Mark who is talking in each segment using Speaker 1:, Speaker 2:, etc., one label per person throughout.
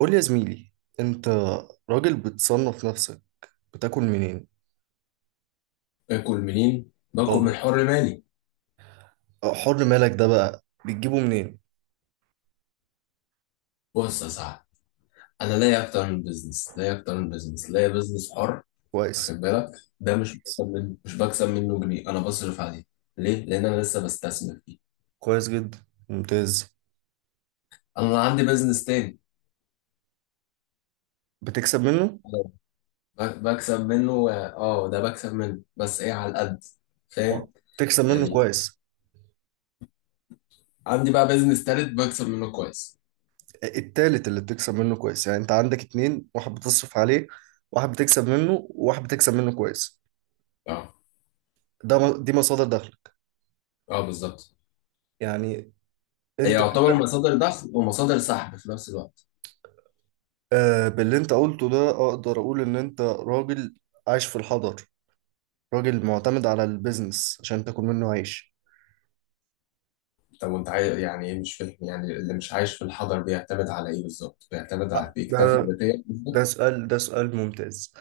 Speaker 1: قول لي يا زميلي، انت راجل بتصنف نفسك، بتاكل منين؟
Speaker 2: باكل منين؟ باكل من
Speaker 1: اه،
Speaker 2: حر مالي.
Speaker 1: حر مالك ده بقى بتجيبه منين؟
Speaker 2: بص يا صاحبي، انا لاقي اكتر من بزنس، لاقي بزنس حر. واخد
Speaker 1: كويس.
Speaker 2: بالك؟ ده مش بكسب منه جنيه، انا بصرف عليه. ليه؟ لان انا لسه بستثمر فيه.
Speaker 1: كويس جدا، ممتاز.
Speaker 2: انا عندي بزنس تاني.
Speaker 1: بتكسب منه؟
Speaker 2: أنا بكسب منه، اه، ده بكسب منه بس ايه، على القد.
Speaker 1: اه،
Speaker 2: فاهم
Speaker 1: بتكسب منه
Speaker 2: يعني؟
Speaker 1: كويس.
Speaker 2: عندي بقى بزنس تالت بكسب منه كويس.
Speaker 1: التالت اللي بتكسب منه كويس، يعني انت عندك اتنين، واحد بتصرف عليه، واحد بتكسب منه، وواحد بتكسب منه كويس.
Speaker 2: اه.
Speaker 1: دي مصادر دخلك.
Speaker 2: اه بالظبط.
Speaker 1: يعني
Speaker 2: هي
Speaker 1: انت
Speaker 2: يعتبر
Speaker 1: كده.
Speaker 2: مصادر دخل ومصادر سحب في نفس الوقت.
Speaker 1: آه، باللي انت قلته ده اقدر اقول ان انت راجل عايش في الحضر، راجل معتمد على البيزنس عشان تاكل منه عيش.
Speaker 2: طب وانت عايز يعني ايه؟ مش فاهم، يعني اللي مش عايش في الحضر بيعتمد على ايه بالظبط؟ بيعتمد على،
Speaker 1: آه، ده
Speaker 2: بيكتفي ذاتيا بالظبط؟
Speaker 1: ده سؤال ممتاز.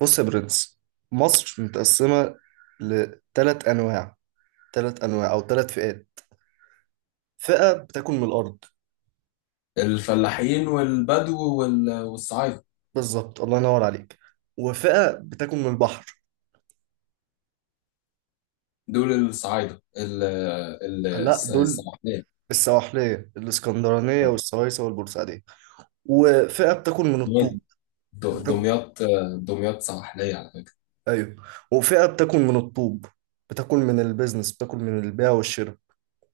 Speaker 1: بص يا برنس، مصر متقسمة لثلاث أنواع ثلاث أنواع أو ثلاث فئات. فئة بتاكل من الأرض.
Speaker 2: الفلاحين والبدو والصعايدة.
Speaker 1: بالظبط، الله ينور عليك. وفئة بتاكل من البحر.
Speaker 2: دول الصعايدة
Speaker 1: لا، دول
Speaker 2: السواحلية.
Speaker 1: السواحلية الإسكندرانية والسويسة والبورسعيدية. وفئة بتاكل من الطوب.
Speaker 2: دمياط.
Speaker 1: بتاكل...
Speaker 2: دمياط، دمياط سواحلية على فكرة.
Speaker 1: أيوه. وفئة بتاكل من الطوب، بتاكل من البيزنس، بتاكل من البيع والشراء.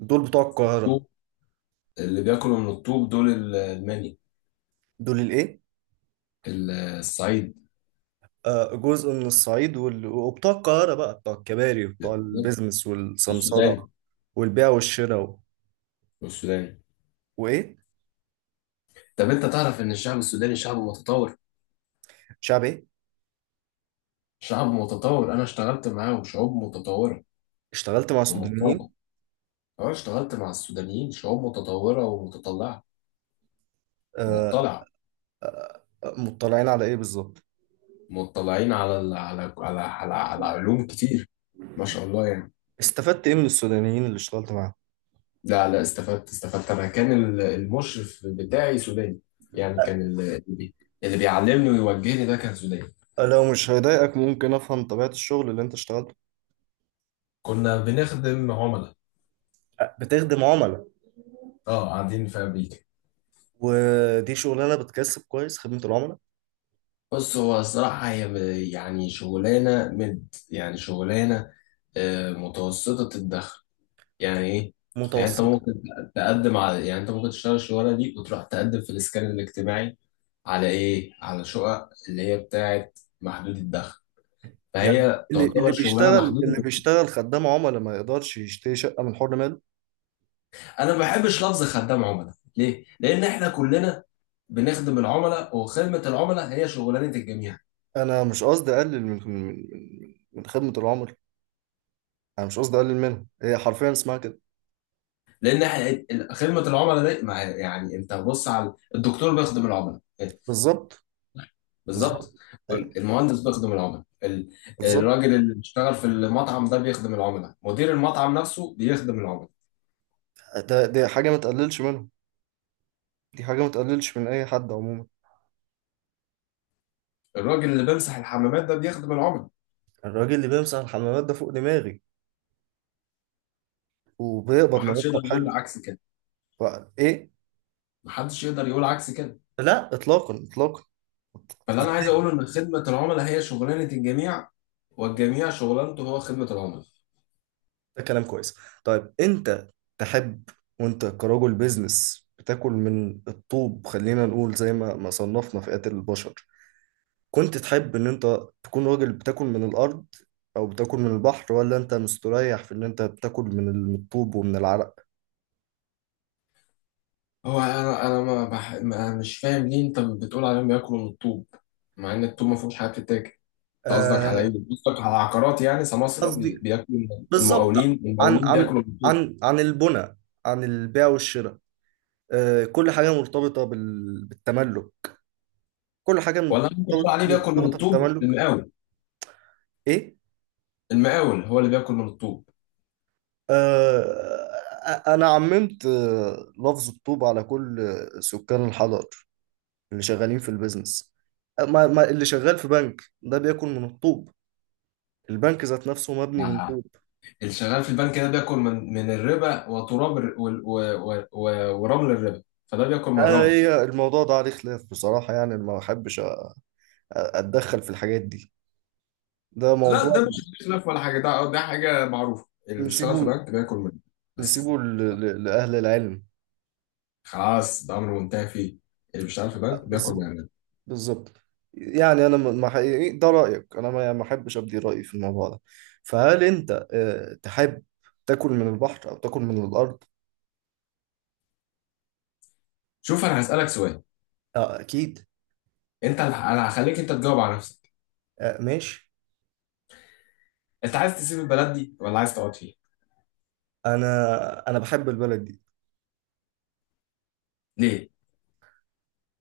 Speaker 1: دول بتوع القاهرة.
Speaker 2: الطوب، اللي بياكلوا من الطوب دول المني،
Speaker 1: دول الايه؟
Speaker 2: الصعيد.
Speaker 1: آه، جزء من الصعيد وبتوع القاهرة بقى بتوع الكباري وبتوع البيزنس والسمسرة
Speaker 2: السودان.
Speaker 1: والبيع والشراء
Speaker 2: السودان،
Speaker 1: وايه؟
Speaker 2: طب انت تعرف ان الشعب السوداني شعب متطور؟
Speaker 1: شعب ايه؟
Speaker 2: شعب متطور، انا اشتغلت معاه وشعوب متطورة
Speaker 1: اشتغلت مع
Speaker 2: ومتطورة.
Speaker 1: سودانيين؟
Speaker 2: أنا اشتغلت مع السودانيين شعوب متطورة ومتطلعة.
Speaker 1: آه،
Speaker 2: مطلعة.
Speaker 1: آه، آه، مطلعين على ايه بالظبط؟
Speaker 2: مطلعين على ال... على على على, على علوم كتير، ما شاء الله يعني.
Speaker 1: استفدت ايه من السودانيين اللي اشتغلت معاهم؟
Speaker 2: لا لا، استفدت، استفدت، أنا كان المشرف بتاعي سوداني، يعني كان اللي بيعلمني ويوجهني ده كان سوداني.
Speaker 1: آه، لو مش هيضايقك، ممكن افهم طبيعة الشغل اللي انت اشتغلته؟
Speaker 2: كنا بنخدم عملاء.
Speaker 1: آه، بتخدم عملاء.
Speaker 2: اه قاعدين في أمريكا.
Speaker 1: ودي شغلانة بتكسب كويس، خدمة العملاء؟
Speaker 2: بص، هو الصراحة هي شغلانة، آه، متوسطة الدخل. يعني ايه؟ يعني انت
Speaker 1: متوسطة؟
Speaker 2: ممكن تقدم على يعني انت ممكن تشتغل الشغلانه دي وتروح تقدم في الاسكان الاجتماعي، على ايه، على شقق اللي هي بتاعه محدود الدخل،
Speaker 1: يعني
Speaker 2: فهي
Speaker 1: اللي
Speaker 2: تعتبر
Speaker 1: اللي
Speaker 2: شغلانه
Speaker 1: بيشتغل اللي
Speaker 2: محدوده.
Speaker 1: بيشتغل خدام عملاء ما يقدرش يشتري شقة من حر ماله؟
Speaker 2: انا ما بحبش لفظ خدام عملاء. ليه؟ لان احنا كلنا بنخدم العملاء، وخدمه العملاء هي شغلانه الجميع.
Speaker 1: انا مش قصدي اقلل من خدمه العملاء، انا مش قصدي اقلل منهم، هي حرفيا اسمها كده.
Speaker 2: لان احنا خدمه العملاء دي انت بص على الدكتور بيخدم العملاء.
Speaker 1: بالظبط. بالظبط.
Speaker 2: بالظبط.
Speaker 1: ايوه.
Speaker 2: المهندس بيخدم العملاء،
Speaker 1: بالظبط.
Speaker 2: الراجل اللي بيشتغل في المطعم ده بيخدم العملاء، مدير المطعم نفسه بيخدم العملاء.
Speaker 1: دي حاجه ما تقللش منهم، دي حاجه ما تقللش من اي حد عموما.
Speaker 2: الراجل اللي بيمسح الحمامات ده بيخدم العملاء.
Speaker 1: الراجل اللي بيمسح الحمامات ده فوق دماغي، وبيقبض
Speaker 2: محدش يقدر
Speaker 1: مرتب حلو.
Speaker 2: يقول عكس كده.
Speaker 1: بقى ايه؟
Speaker 2: محدش يقدر يقول عكس كده.
Speaker 1: لا، اطلاقا اطلاقا.
Speaker 2: فاللي انا عايز اقوله ان خدمة العملاء هي شغلانة الجميع، والجميع شغلانته هو خدمة العملاء.
Speaker 1: ده كلام كويس. طيب، انت تحب، وانت كرجل بيزنس بتاكل من الطوب، خلينا نقول زي ما صنفنا فئات البشر، كنت تحب ان انت تكون راجل بتاكل من الارض او بتاكل من البحر، ولا انت مستريح في ان انت بتاكل من الطوب ومن العرق؟
Speaker 2: هو انا ما, بح... ما مش فاهم ليه انت بتقول عليهم بياكلوا من الطوب، مع ان الطوب ما فيهوش حاجه بتتاكل. انت قصدك على
Speaker 1: آه،
Speaker 2: ايه؟ قصدك على عقارات، يعني سماسرة
Speaker 1: قصدي
Speaker 2: بياكلوا من المقاولين،
Speaker 1: بالظبط عن
Speaker 2: المقاولين
Speaker 1: عن
Speaker 2: بياكلوا من الطوب؟
Speaker 1: عن عن البنى، عن البيع والشراء. آه، كل حاجة مرتبطة بالتملك، كل حاجة
Speaker 2: ولا انت بتقول
Speaker 1: مرتبطة
Speaker 2: عليه بياكل من
Speaker 1: مرتبطة
Speaker 2: الطوب
Speaker 1: بالتملك.
Speaker 2: المقاول؟
Speaker 1: ايه؟
Speaker 2: المقاول هو اللي بياكل من الطوب.
Speaker 1: آه، انا عممت لفظ الطوب على كل سكان الحضر اللي شغالين في البيزنس. ما اللي شغال في بنك ده بياكل من الطوب. البنك ذات نفسه مبني من
Speaker 2: آه.
Speaker 1: طوب.
Speaker 2: الشغال في البنك ده بياكل من الربا، وتراب ورمل الربا، فده بياكل من
Speaker 1: آه،
Speaker 2: الرمل.
Speaker 1: هي الموضوع ده عليه خلاف بصراحة، يعني ما بحبش أتدخل في الحاجات دي. ده
Speaker 2: لا
Speaker 1: موضوع.
Speaker 2: ده مش خلاف ولا حاجه، ده ده حاجه معروفه، اللي بيشتغل في
Speaker 1: نسيبه
Speaker 2: بنك بياكل منه بس.
Speaker 1: نسيبه لأهل العلم.
Speaker 2: خلاص، ده امر منتهي فيه. اللي بيشتغل في
Speaker 1: أه،
Speaker 2: بنك بياكل من
Speaker 1: بالظبط.
Speaker 2: عندنا.
Speaker 1: بالظبط. يعني أنا ما حقيقي ده رأيك، أنا ما يعني ما أحبش أبدي رأيي في الموضوع ده. فهل أنت تحب تاكل من البحر أو تاكل من الأرض؟
Speaker 2: شوف، انا هسالك سؤال.
Speaker 1: آه، أكيد.
Speaker 2: انت، انا هخليك انت تجاوب على نفسك.
Speaker 1: آه، ماشي.
Speaker 2: انت عايز تسيب البلد دي ولا عايز تقعد فيها؟
Speaker 1: أنا بحب البلد دي.
Speaker 2: ليه؟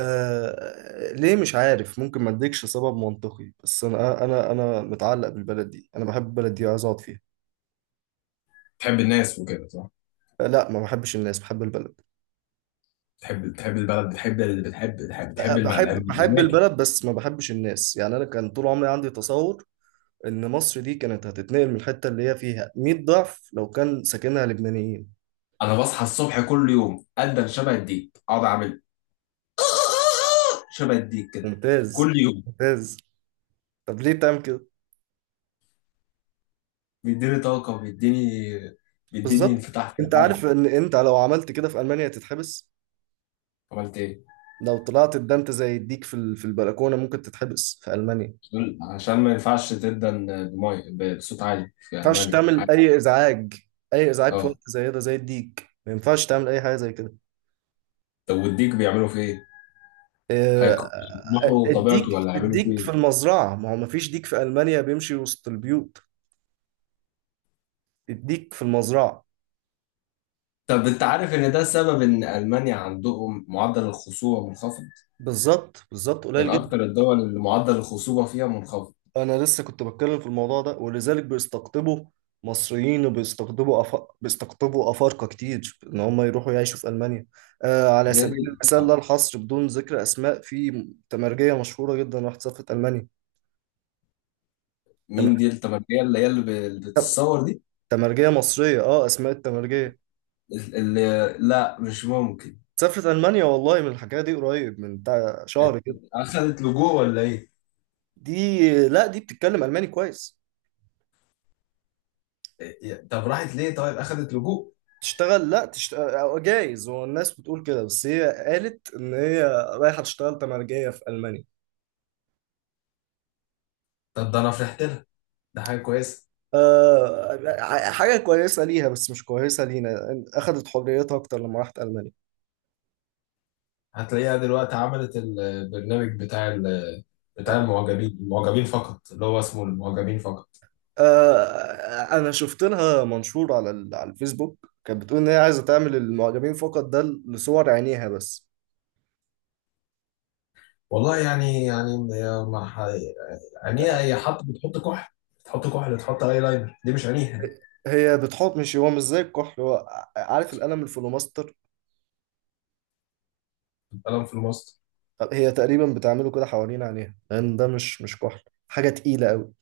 Speaker 1: آه، ليه مش عارف، ممكن ما اديكش سبب منطقي، بس انا متعلق بالبلد دي، انا بحب البلد دي، عايز اقعد فيها.
Speaker 2: تحب الناس وكده، صح؟
Speaker 1: آه، لا، ما بحبش الناس، بحب البلد.
Speaker 2: تحب، تحب البلد، بتحب اللي بتحب، بتحب،
Speaker 1: آه،
Speaker 2: تحب
Speaker 1: بحب
Speaker 2: الاماكن.
Speaker 1: البلد، بس ما بحبش الناس، يعني انا كان طول عمري عندي تصور ان مصر دي كانت هتتنقل من الحته اللي هي فيها 100 ضعف لو كان ساكنها لبنانيين.
Speaker 2: انا بصحى الصبح كل يوم ادن شبه الديك، اقعد اعمل شبه الديك كده،
Speaker 1: ممتاز،
Speaker 2: كل يوم.
Speaker 1: ممتاز. طب ليه بتعمل كده؟
Speaker 2: بيديني طاقه، بيديني، بيديني
Speaker 1: بالظبط.
Speaker 2: انفتاح في
Speaker 1: انت عارف
Speaker 2: العالم.
Speaker 1: ان انت لو عملت كده في المانيا تتحبس؟
Speaker 2: عملت ايه؟
Speaker 1: لو طلعت اتدنت زي الديك في البلكونه، ممكن تتحبس في المانيا.
Speaker 2: عشان ما ينفعش تدن بمي، بصوت عالي في
Speaker 1: ينفعش
Speaker 2: المانيا.
Speaker 1: تعمل اي ازعاج، اي ازعاج في وقت
Speaker 2: اه.
Speaker 1: زي ده، زي الديك ما ينفعش تعمل اي حاجه زي كده.
Speaker 2: طب والديك بيعملوا فيه ايه؟
Speaker 1: آه، آه،
Speaker 2: هيقمحوا
Speaker 1: الديك
Speaker 2: طبيعته ولا هيعملوا فيه
Speaker 1: الديك في
Speaker 2: ايه؟
Speaker 1: المزرعه، ما هو ما فيش ديك في المانيا بيمشي وسط البيوت. الديك في المزرعه.
Speaker 2: طب انت عارف ان ده سبب ان المانيا عندهم معدل الخصوبه منخفض؟
Speaker 1: بالظبط، بالظبط،
Speaker 2: من
Speaker 1: قليل جدا.
Speaker 2: اكتر الدول اللي معدل الخصوبه فيها منخفض.
Speaker 1: انا لسه كنت بتكلم في الموضوع ده، ولذلك بيستقطبوا مصريين، بيستقطبوا افارقه كتير ان هم يروحوا يعيشوا في المانيا. آه، على سبيل
Speaker 2: يعني
Speaker 1: المثال لا
Speaker 2: آه.
Speaker 1: الحصر، بدون ذكر اسماء، في تمرجيه مشهوره جدا راحت سافرت المانيا. تمام،
Speaker 2: مين دي التمكيه اللي هي اللي بتتصور دي؟
Speaker 1: تمرجية مصرية، اه، اسماء التمرجية،
Speaker 2: اللي، لا مش ممكن.
Speaker 1: سافرت ألمانيا، والله من الحكاية دي قريب من بتاع شهر كده.
Speaker 2: اخذت لجوء ولا ايه؟
Speaker 1: دي، لا، دي بتتكلم ألماني كويس.
Speaker 2: طب راحت ليه؟ طيب اخذت لجوء؟
Speaker 1: تشتغل، لا تشتغل جايز، هو الناس بتقول كده، بس هي قالت إن هي رايحة تشتغل تمرجية في ألمانيا.
Speaker 2: طب ده انا فرحت لها، ده حاجه كويسه.
Speaker 1: آه، حاجة كويسة ليها بس مش كويسة لينا، أخدت حريتها أكتر لما راحت ألمانيا.
Speaker 2: هتلاقيها دلوقتي عملت البرنامج بتاع بتاع
Speaker 1: آه،
Speaker 2: المعجبين فقط، اللي هو اسمه المعجبين فقط.
Speaker 1: آه، أنا شفت لها منشور على الفيسبوك، كانت بتقول إن هي عايزة تعمل المعجبين فقط ده لصور عينيها بس.
Speaker 2: والله يعني، يعني هي بتحط كحل، بتحط كحل، تحط اي لاينر، دي مش عينيها.
Speaker 1: هي بتحط، مش هو مش زي الكحل، هو عارف القلم الفلوماستر.
Speaker 2: دي القلم في الماست.
Speaker 1: هي تقريبا بتعمله كده حوالين عينيها، لان ده مش كحل، حاجه تقيله قوي.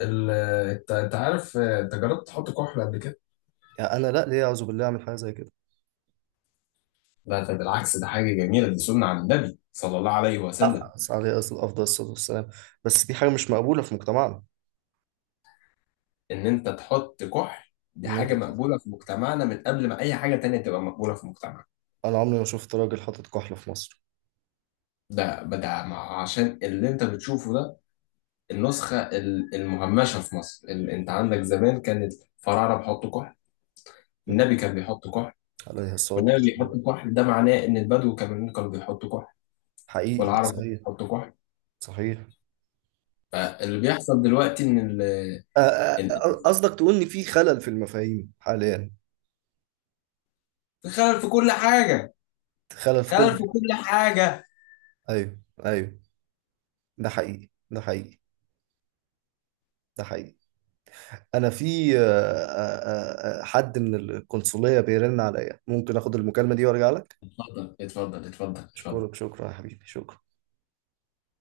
Speaker 2: ال- انت انت عارف انت جربت تحط كحل قبل كده؟
Speaker 1: يعني انا لا، ليه اعوذ بالله اعمل حاجه زي كده؟
Speaker 2: لا ده بالعكس، ده حاجة جميلة، دي سنة عن النبي صلى الله عليه وسلم.
Speaker 1: أقعد عليه اصل افضل الصلاه والسلام، بس دي حاجه مش مقبوله في مجتمعنا
Speaker 2: ان انت تحط كحل دي
Speaker 1: ان
Speaker 2: حاجة
Speaker 1: انت.
Speaker 2: مقبولة في مجتمعنا من قبل ما اي حاجة تانية تبقى مقبولة في مجتمعنا.
Speaker 1: انا عمري ما شفت راجل حاطط كحل في مصر.
Speaker 2: عشان اللي انت بتشوفه ده النسخة المهمشة في مصر. انت عندك زمان كانت فراعنة بيحطوا كحل.
Speaker 1: م.
Speaker 2: النبي كان بيحط كحل.
Speaker 1: عليه الصلاه
Speaker 2: والنبي بيحط
Speaker 1: والسلام.
Speaker 2: كحل ده معناه ان البدو كمان كانوا بيحطوا كحل.
Speaker 1: حقيقي ده
Speaker 2: والعرب كانوا
Speaker 1: صحيح،
Speaker 2: بيحطوا كحل.
Speaker 1: صحيح.
Speaker 2: فاللي بيحصل دلوقتي ان ال-
Speaker 1: قصدك تقول ان في خلل في المفاهيم حاليا؟
Speaker 2: خلل في كل حاجة،
Speaker 1: خلل في كل
Speaker 2: خلل في
Speaker 1: حاجه.
Speaker 2: كل حاجة.
Speaker 1: ايوه، ايوه، ده حقيقي، ده حقيقي، ده حقيقي. انا في حد من القنصليه بيرن عليا، ممكن اخد المكالمه دي وارجع لك؟
Speaker 2: اتفضل اتفضل اتفضل اتفضل.
Speaker 1: اشكرك، شكرا يا حبيبي، شكرا.